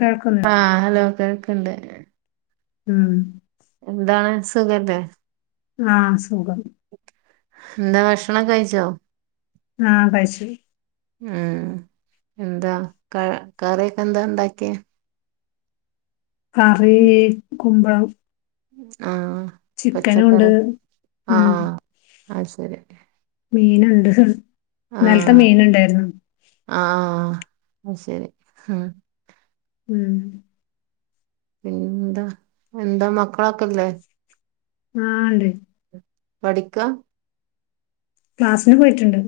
കേൾക്കുന്നില്ലേ ആഹ് ഹലോ കേൾക്ക്ണ്ട് ഉം എന്താണ് സുഖല്ലേ ആഹ് സുഖം എന്താ ഭക്ഷണം ഒക്കെ കയിച്ചോ ആഹ് കഴിച്ചു ഉം എന്താ ക കറിയെക്കെ എന്താ ഇണ്ടാക്കിയേ കറീ കുമ്പളം ആഹ് ചിക്കനും ഉണ്ട് പച്ചക്കറി ഉം ആഹ് അത് ശരി മീനുണ്ട് ഇന്നെൽത്തെ മീന് ഇണ്ടായിരുന്നു ആഹ് ആഹ് അത്‌ ശരി ഉം ഉം പിന്നെന്താ എന്താ മക്കളൊക്കെ ഇല്ലേ ആഹ് ഇണ്ട് പഠിക്കാ ക്ലാസ്സിന് പോയിറ്റ് ഇണ്ട്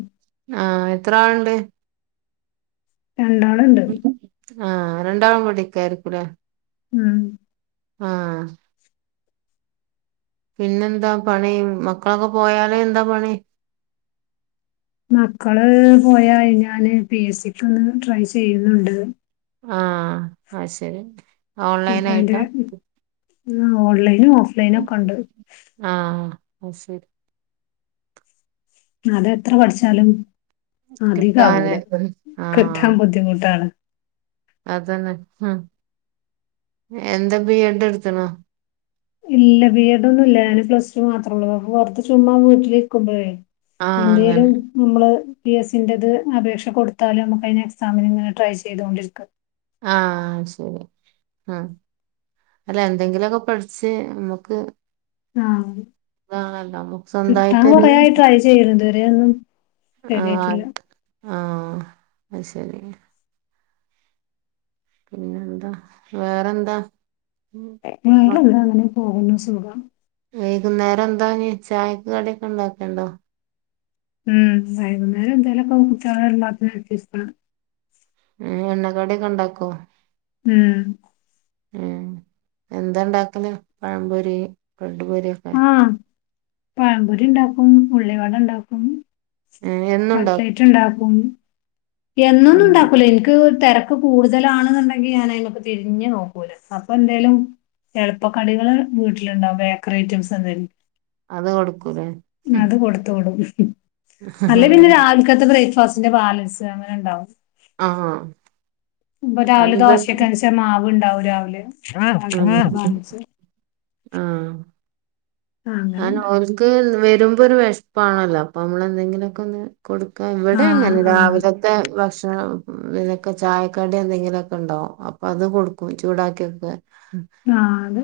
ആഹ് എത്ര ആള് ഇണ്ട് രണ്ടാള് ഇണ്ട് ആഹ് രണ്ടാളും പഠിക്കായിരിക്കുല്ലേ ഉം ആഹ് പിന്നെന്താ പണി മക്കളൊക്കെ പോയാല് എന്താ പണി മക്കള് പോയാൽ ഞാന് പി എസ് സിക്ക് ഒന്ന് ട്രൈ ചെയ്യുന്നുണ്ട് ആഹ് അത്‌ ശരി ഓൺലൈൻ അപ്പ അയിന്റെ ആയിട്ടാ ഓൺലൈനും ഓഫ് ലൈനും ഒക്കെ ഉണ്ട് ആഹ് അത് ശരി അതെത്ര പഠിച്ചാലും അധികം കിട്ടാന് ആവൂല കിട്ടാൻ ആഹ് ബുദ്ധിമുട്ടാണ് അതന്നെ [unintelligible] എന്താ ബിഎ ഡ് എടുത്തുണ്ണോ ഇല്ല ബി എഡ് ഒന്നും ഇല്ല ഞാന് പ്ലസ്ടു മാത്ര ഉള്ളൂ അപ്പൊ പുറത്ത് ചുമ്മാ വീട്ടിലിരിക്കുമ്പഴേ ആഹ് എന്തേലും അങ്ങനെ നമ്മള് പി എ സ്സിന്റേത് അപേക്ഷ കൊടുത്താലും നമ്മുക്ക് അതിന് എക്സാമിന് ഇങ്ങനെ ട്രൈ ചെയ്തോ ണ്ടിരിക്കാം ആഹ് ശരി ആഹ് അല്ല എന്തെങ്കിലുമൊക്കെ പഠിച്ച് നമ്മക്ക് ആഹ് നമുക്ക് കിട്ടാൻ സ്വന്തമായിട്ടൊരു കുറെയായി ട്രൈ ചെയ്യുന്നു ഇതുവരെ ഒന്നും റെഡിയായിട്ടില്ല ആഹ് ആഹ് അത് ശരി പിന്നെന്താ വേറെന്താ ഉം. മക്ക് വേറെന്താ അങ്ങനെ പോകുന്നു സുഖം വൈകുന്നേരം എന്താ ഇനി ചായക്ക് കടിയൊക്കെ ഉണ്ടാക്കുന്നുണ്ടോ ഉം വൈകുന്നേരം എന്തേലും ഒക്കെ കുട്ടിയോള് വരുമ്പോഴ്ത്തിന് [unintelligible] ഏഹ് എണ്ണക്കടിയൊക്കെ ഉണ്ടാക്കോ ഉം ഏഹ് എന്താ ഉണ്ടാക്കല് പഴം പൊരി ബ്രെഡ്‌ പൊരി ആഹ് പഴംപൊരി ഉണ്ടാക്കും ഉള്ളി വട ഉണ്ടാക്കും ഏഹ് എന്നുണ്ടോ കട്ട്ലേറ്റ് ഉണ്ടാക്കും എന്നൊന്നും ഉം. ഉണ്ടാക്കൂല എനിക്ക് തിരക്ക ഇപ്പ കൂടുതലാണെന്നുണ്ടെങ്കി ഞാൻ [unintelligible] തിരിഞ്ഞു നോക്കൂല അപ്പൊ എന്തേലും എളുപ്പക്കടികള് വീട്ടിലുണ്ടാവും ബേക്കറി ഐറ്റംസ് എന്തേലും അത് കൊടുക്കൂലേ അത് കൊടുത്തോളും അല്ലെ പിന്നെ രാവിൽക്കത്തെ ബ്രേക്ക്ഫാസ്റ്റിന്റെ ബാലൻസ് അങ്ങനെ ഉണ്ടാവും ആഹ് ഇപ്പൊ രാവിലെ അതിപ്പ ദോശക്ക് അരച്ച മാവുണ്ടാവും രാവിലെ ബാലൻസ് [unintelligible] ആഹ് അങ്ങനെ അതിന് ഓൽക്ക് വരുമ്പൊ ഒരു വിശപ്പമാണല്ലോ അപ്പൊ നമ്മളെന്തെങ്കിലൊക്കെ ഒന്ന് കൊടുക്കാൻ ഇവിടെയും ആഹ് അങ്ങനെ ആഹ് രാവിലെ ത്തെ ഭക്ഷണം ഇതൊക്കെ ചായക്കടി എന്തെങ്കിലൊക്കെ ഉണ്ടാവും അപ്പോ അത് കൊടുക്കും ചൂടാക്കിയൊക്കെ നാള്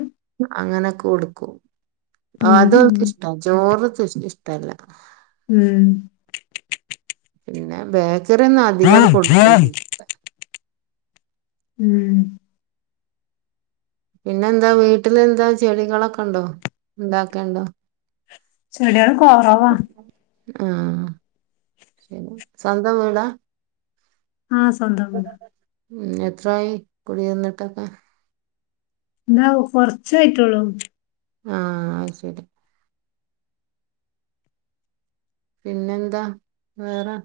അങ്ങനൊക്കെ കൊടുക്കും ഉം അത് ഉം അവൾക്കിഷ്ടാ ചോറ് [unintelligible] ഇഷ്ടല്ലാ ഉം പിന്നെ ബേക്കറി ഒന്നും അധികങ്ങട് [unintelligible] ഉം പിന്നെ എന്താ വീട്ടിലെന്താ ചെടികളൊക്കൊണ്ടോ ഉണ്ടാക്കേണ്ടോ ചെട്യാള് കൊറവാ ആഹ് ശെരി സ്വന്തം വീടാ ആഹ് സ്വന്തം വീടാ ഉം എത്രായി കുടിരുന്നിട്ടൊക്കെ ന്താവു കൊറച്ചായിട്ടോള്ളൂ ആഹ് അയ്ശെരി പിന്നെന്താ വേറെ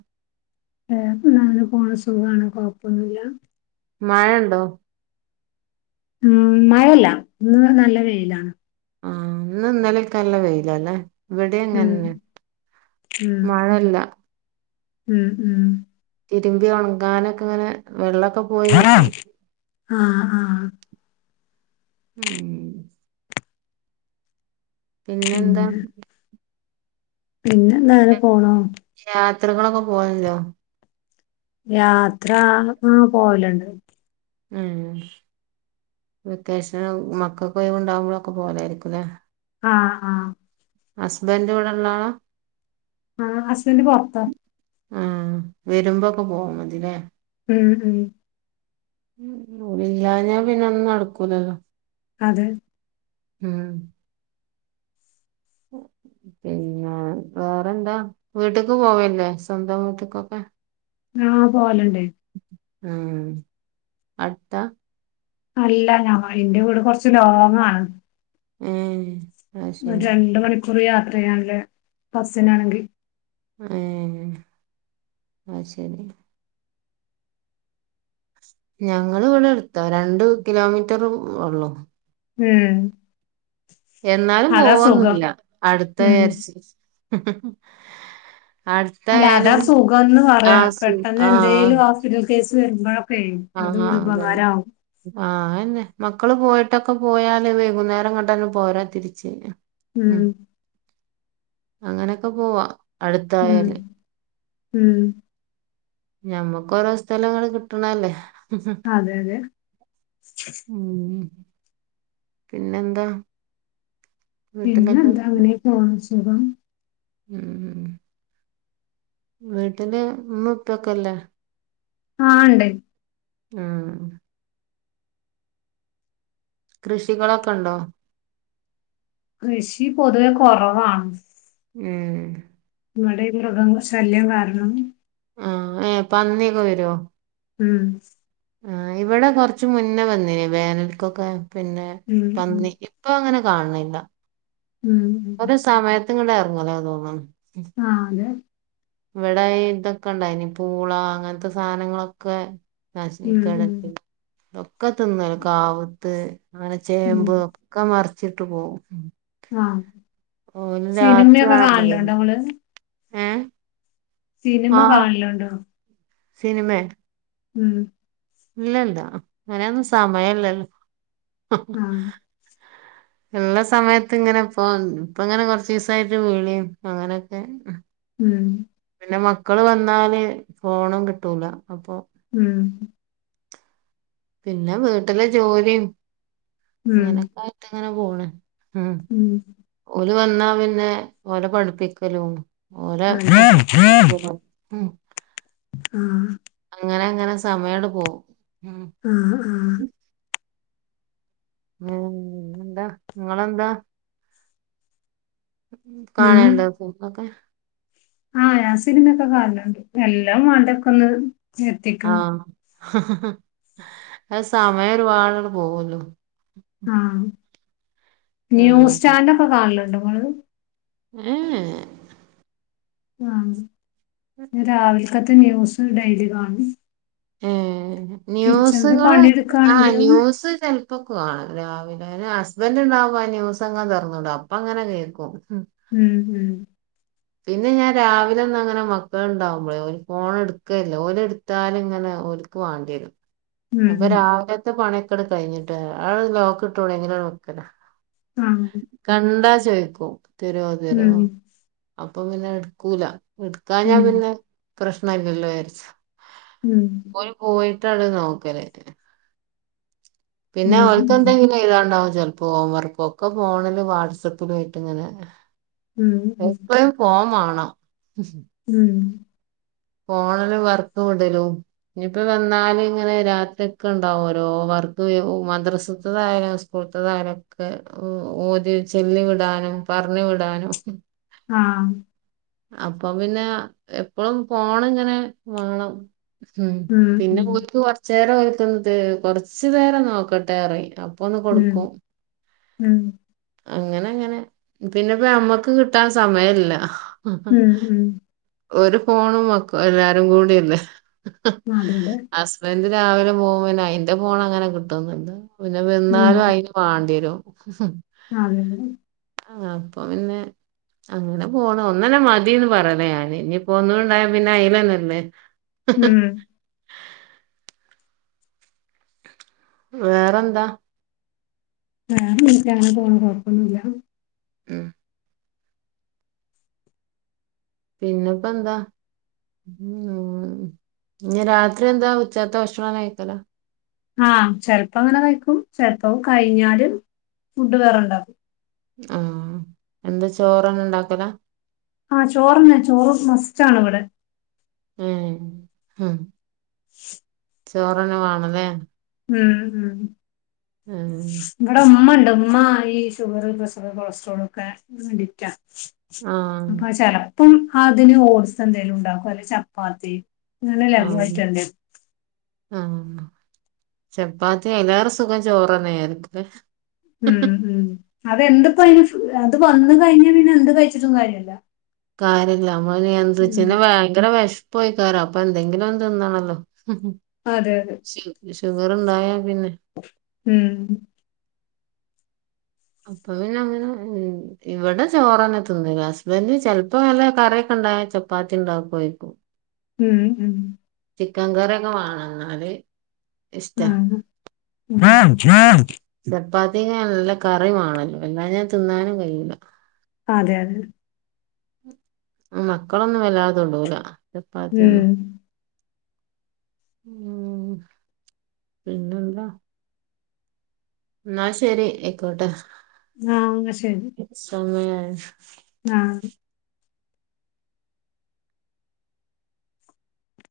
വേറെന്താ അങ്ങനെ പോണ് സുഖാണ് കൊഴപ്പൊന്നുല്ല മഴണ്ടോ ഉം മഴല്ല ഇന്ന് നല്ല വെയിലാണ് ആഹ് ഇന്നുംഇന്നലെക്കെ നല്ല വെയിലല്ലേ ഉം ഉം മഴല്ല ഉം ഉം തിരുമ്പി ഉണങ്ങാനൊക്കെങ്ങനെ വെള്ളൊക്കെ പോയി ആഹ് കിട്ടും ആഹ് ഉം പിന്നെന്താ പിന്നെന്താ അങ്ങനെ പോണു യാത്രകളൊക്കെ പോവലുണ്ടോ യാത്ര ഉം പോവലുണ്ട് ഉ വെക്കേഷന് മക്കൾകൊയ്‌വ്ണ്ടാവുമ്പോഴൊക്കെ പോവലായിരിക്കുംല്ലേ ആഹ് ആഹ് ഹസ്ബൻഡ് ഇവടെള്ളാളാ ആഹ് ഹസ്ബൻഡ് പൊറത്താ ആഹ് വെരുമ്പോക്കെ പോവാം മതില്ലേ ഉം ഉം ഓലില്ലാഞ്ഞാ പിന്നെ ഒന്നും നടക്കൂലല്ലോ അതെ ഉം പിന്നെ വേറെന്താ വീട്ടക്ക് പോവെല്ലേ സ്വന്തം വീട്ടക്കൊക്കെ ആഹ് പോവലണ്ട് അഹ് അട്ത്താ അല്ല ഞങ്ങ ഇന്റെ വീട് കൊർച്ച് ലോങ്ങാണ് ഉം ഒര് രണ്ട് മണിക്കൂറ് യാത്രയ്യാണ്ട് ബസിനാണെങ്കി ഏഹ് അയ്ശെരി ഞങ്ങള് ഇവിടെ അടുത്ത രണ്ട് കിലോമീറ്റർ ഉള്ളൂ ഉം. എന്നാലും അതാ സുഖം പോവന്നില്ല അടുത്ത ഉം വിചാരിച്ച് അല്ല അതാ അടുത്തായാലും സുഖംന്ന് ആഹ് സു ആഹ് ഒരു കേസ് വരുമ്പോഴൊക്കെ അത് ആഹ് ഒരു അതന്നെ ഉപകാരമാവും ആഹ് അങ്ങനതന്നെ മക്കള് പോയിട്ടൊക്കെ പോയാല് വൈകുന്നേരം ഇങ്ങോട്ടേക്ക് തന്നെ പോരാം തിരിച്ച് ഉം അങ്ങനെയൊക്കെ പോവാ ഉം അടുത്തായാല് ഉം ഞമ്മക്ക് ഓരോ സ്ഥലങ്ങള് കിട്ടണല്ലേ അതെ അതെ ഉം ഉം പിന്നെ എന്താ. പിന്നെ എന്താ അങ്ങനേ പോണ് സുഖം. ഉം ഉം വീട്ട്ല് മ്മിം ഉപ്പ്യൊക്കെല്ലേ ആഹ് ഇണ്ട് ആഹ് ആഹ് കൃഷികളൊക്കെ ഇണ്ടോ. കൃഷി പൊതുവെ കൊറവാണ്. ഏഹ് ഇവടെ ഈ മൃഗങ്ങളെ ശല്യം കാരണം. ആഹ് ഏഹ് പന്നിയൊക്കെ വെരോ ഉം. ആഹ് ഇവടെ കൊർച്ച് മുന്നെ വന്നീനിം വേനൽക്കൊക്കെ പിന്നെ ഉം ഉം പന്നി. ഇപ്പൊ അങ്ങനെ കാണണില്ല. ഉം ഉം ഉം ഒരു സമയത്ത് ഇങ്ങണ്ട് എറങ്ങലാ തോന്ന്ണ് ആഹ് അതെ. ഇവടെ ഈ ഇതൊക്കെ ഇണ്ടായ്നിം പൂള അങ്ങൻത്തെ സാനങ്ങളൊക്കെ. ഉം നശിപ്പിക്കാണ് ഉം പിന്നെ ഇതൊക്കെ തിന്നാണ് കാവ്ത്ത് അത്‌പോലെ ഉം ചേമ്പ് ഒ ഒക്കെ മറിച്ചിട്ട് പോവും ഉം. ആഹ് സിനിമ്യൊക്കെ രാത്രിയാണല്ലോ വര കാണല്ണ്ടൊ ഇങ്ങള്. ഏ സിനിമ കാണല്ണ്ടോ. സിനിമെ. ഉം. ഇല്ലല്ല അയ്നെഒന്നും സമയല്ലല്ലോ. ആ ഇള്ള സമയത്ത് ഇങ്ങനെ ഇപ്പൊ ഇപ്പ ഇങ്ങനെ കൊർച്ചീസായിട്ട് വിളിം അങ്ങനെയൊക്കെ അഹ് ഉം ഉം. പിന്നെ മക്കള് വന്നാല് ഫോണും കിട്ടൂല അപ്പൊ. ഉം. പിന്നെ വീട്ടിലെ ജോലിം ഉം അങ്ങനെയൊക്കായിട്ട് ഇങ്ങനെ പോണ് ഉം ഉം ഓല് വന്നാ പിന്നെ ഓലെ പഠിപ്പിക്കലും ഓലെ ഭക്ഷണം അതെ കൊട്ക്കലും. അഹ് ആഹ് അങ്ങനെ അങ്ങനെ സമയാണ്ട് പോവും ഉം ആഹ് ആഹ് അങ്ങനെ [unintelligible] പിന്നെപ്പെന്താ ഇങ്ങളെന്താ. ഉം കാണല്ണ്ടൊ സിൽമൊക്കെ ആഹ് ഞാൻ സിനിമയൊക്കെ കാണല്ണ്ട് എല്ലം വാണ്ടേ ഒക്കൊന്ന് ആഹ് അഹ് സമയം ഒരുപാട് ആണ്ട് പോവൊല്ലോ. ആഹ് പിന്നെ ഈ ആഹ് ന്യൂസ് ചാനലൊക്കെ കാണല്ണ്ടോ ഇങ്ങള് ഏഹ് യേ [unintelligible] ഞാൻ രാവിൽക്കത്തെ ന്യൂസ് ഡെയ്ലി കാണും ഏഹ് കിച്ചണില് ന്യൂസ്കള് ആഹ് പണിയെടുക്കാണെങ്കിലും ന്യൂസ് ചെൽ പ്പൊക്കെ കാണും രാവിലെ പിന്നെ ഹസ്ബന്റ് ഇണ്ടാവ്മ്പൊ ആ ന്യൂസങ്ങനെ തൊർന്നിടും അപ്പൊ അങ്ങനെ കേക്കും ഉം ഉം ഉം പിന്നെ ഞാൻ രാവിലെ ഒന്നങ്ങനെ മക്കള്ണ്ടാവുമ്പളേ ഒരു ഫോണെടുക്കേ ഇല്ല. ഓല് എട് ത്താല്ങ്ങനെ ഓല്ക്ക് വാണ്ടിയരും. അപ്പ ഉം രാവിലത്തെ പണിക്കെടുക്കല് കഴിഞ്ഞിട്ട് ആഹ് ലോക്ട്ടൂടെയ്‌ന് അനക്ക് ആഹ് കണ്ടാ ചോയ്ക്കും തരോ തരോ ഉം അപ്പം പിന്നെ എട്ക്കൂല. എട്ക്കാഞ്ഞ ഉം പിന്നെ പ്രശ്നല്ലല്ലോ വിചാരിച്ച്. ഉം ഓല് പോയിട്ടാണ് നോക്കല്. പിന്നെ ഉം ഓല്ക്ക് എന്തെങ്കിലും എഴുതാണ്ടാവും ചെലപ്പോ ഹോംവർക്ക്. ഒക്കെ ഫോണില് വാട്സപ്പിലായിട്ടിങ്ങനെ. ഉം ഉം ഉം [unintelligible] ഫോൺ വാണം. ഉം ഫോണില് വർക്ക് വിടലും ഇനിപ്പോ വന്നാല് ഇങ്ങനെ രാത്രിയോക്കെണ്ടാവും ഓരോ വർക്ക്. മദ്രസ്ത്തത് ആയാലും സ്കൂ ഓത്ത്കാര്ക്ക് ഒ ഓതി ചെല്ലി വിടാനും പറഞ്ഞു വിടാനും ആഹ് അപ്പൊ പിന്നെ എപ്പളും ഫോണ്ങ്ങനെ വേണം. ഉം പിന്നെ പൂതിയ്ക്ക് കൊറച്ചു നേരം ഓല് എടുത്തു കൊറച്ചു നേരം നോക്കട്ടെ പറയും. അപ്പൊന്ന് ഉം കൊടുക്കും. ഉം അങ്ങനങ്ങനെ, പിന്നെപ്പ നമ്മക്ക് കിട്ടാൻ സമയല്ല. ഉം ഉം ഒരു ഫോണും മക്ക എല്ലാരും കൂടിയല്ലേ അതെല്ലേ ഹസ്ബൻഡ് രാവിലെ പോകും. പിന്നെ അയിന്റെ ഫോണങ്ങനെ കിട്ടൊന്നുല്ല. പിന്നെ വന്നാലും അയി [unintelligible] ആഹ് ആതെ അതെ ആഹ് അപ്പൊ പിന്നെ അങ്ങനെ പോണ്. ഒന്നന്നെ മതിന്ന് പറയല ഞാന്. ഇനിയിപ്പോ ഒന്നും കൂടെ ഇണ്ടായ പിന്നെ അയ്ലന്നല്ലേ ഉം വേറെന്താ? വേറെന്നുല്ല. അങ്ങനെ പോണ് കൊഴപ്പൊന്നൂല്ല. ഉം പിന്നപ്പെന്താ? ഉം ഇനി രാത്രി എന്താ? ഉച്ചത്തെ ഭക്ഷണം കഴിക്കലാ ആഹ് ചെലപ്പങ്ങനെ കഴിക്കും. ചെലപ്പം കഴിഞ്ഞാല് ഫുഡ് വേറെണ്ടാക്കും. ആഹ് എന്ത ചോറ് അങ്ങനെണ്ടാക്കലാ? ആഹ് ചോറ്ന്നെ. ചോറ് മസ്റ്റാണിവിടെ. ഏഹ്, ആഹ് [unintelligible] ചോറന്നെ വാണല്ലേ? ഉം ഉം ഉം ഇവിടെ ഉമ്മണ്ട്. ഉമ്മ ഈ ഷുഗറ്, പ്രഷറ്, കൊളസ്ട്രോളക്കെ അടിറ്റാ. ആഹ് അപ്പ ചെലപ്പം അതിന് ഓട്സ് എന്തെങ്കിലും ഉണ്ടാക്കും അല്ലങ്കി ചപ്പാത്തി അങ്ങനെ ആഹ് ലഘുവായിട്ട് എന്തേലും ആഹ് ചപ്പാത്തി അയിലേറെ സുഖം ചോറ്ന്നെ ആയിരിക്കൂല്ലേ. ഉം ഉം അതെന്ത്‌പ്പയ്ന് അത് വന്ന് കഴിഞ്ഞാ പിന്നെ എന്ത് കഴിച്ചിട്ടും കാര്യല്ല കാര്യല്ല നമ്മ ഉം നിയന്ത്രിച്ചന്നെ പിന്നെ ഭയങ്കര വിഷ പോയികാരോ അപ്പൊ എന്തെങ്കിലും ഒന്ന് തിന്നണല്ലൊ അതെ അതെ ഷു ഷുഗറ്ണ്ടായാ പിന്നെ ഉം അപ്പൊ പിന്നങ്ങനെ ഉം ഇവിടെ ചോറന്നെ തിന്നല് ഹസ്ബന്റ് ചെൽപ്പോ നല്ല കറിയൊക്കെ ഉണ്ടായ ചപ്പാത്തി ഉണ്ടാക്കൊയിക്കും ഉം ഉം ചിക്കൻ കറിക്കൊ വാണെന്നാല് ആണ് ചപ്പാത്തി നല്ല കറിവാണല്ലോ എല്ലാഞ്ഞ തിന്നാനും കഴിയൂല അതെ അതെ മക്കളൊന്നും വല്ലാ തൊടൂല ചപ്പാത്തിയൊന്നും ഉം പിന്നെന്താ ഇന്നാ ശെരി അയിക്കോട്ടെ ആഹ് ഇന്ന ശരി സമയായി ആഹ്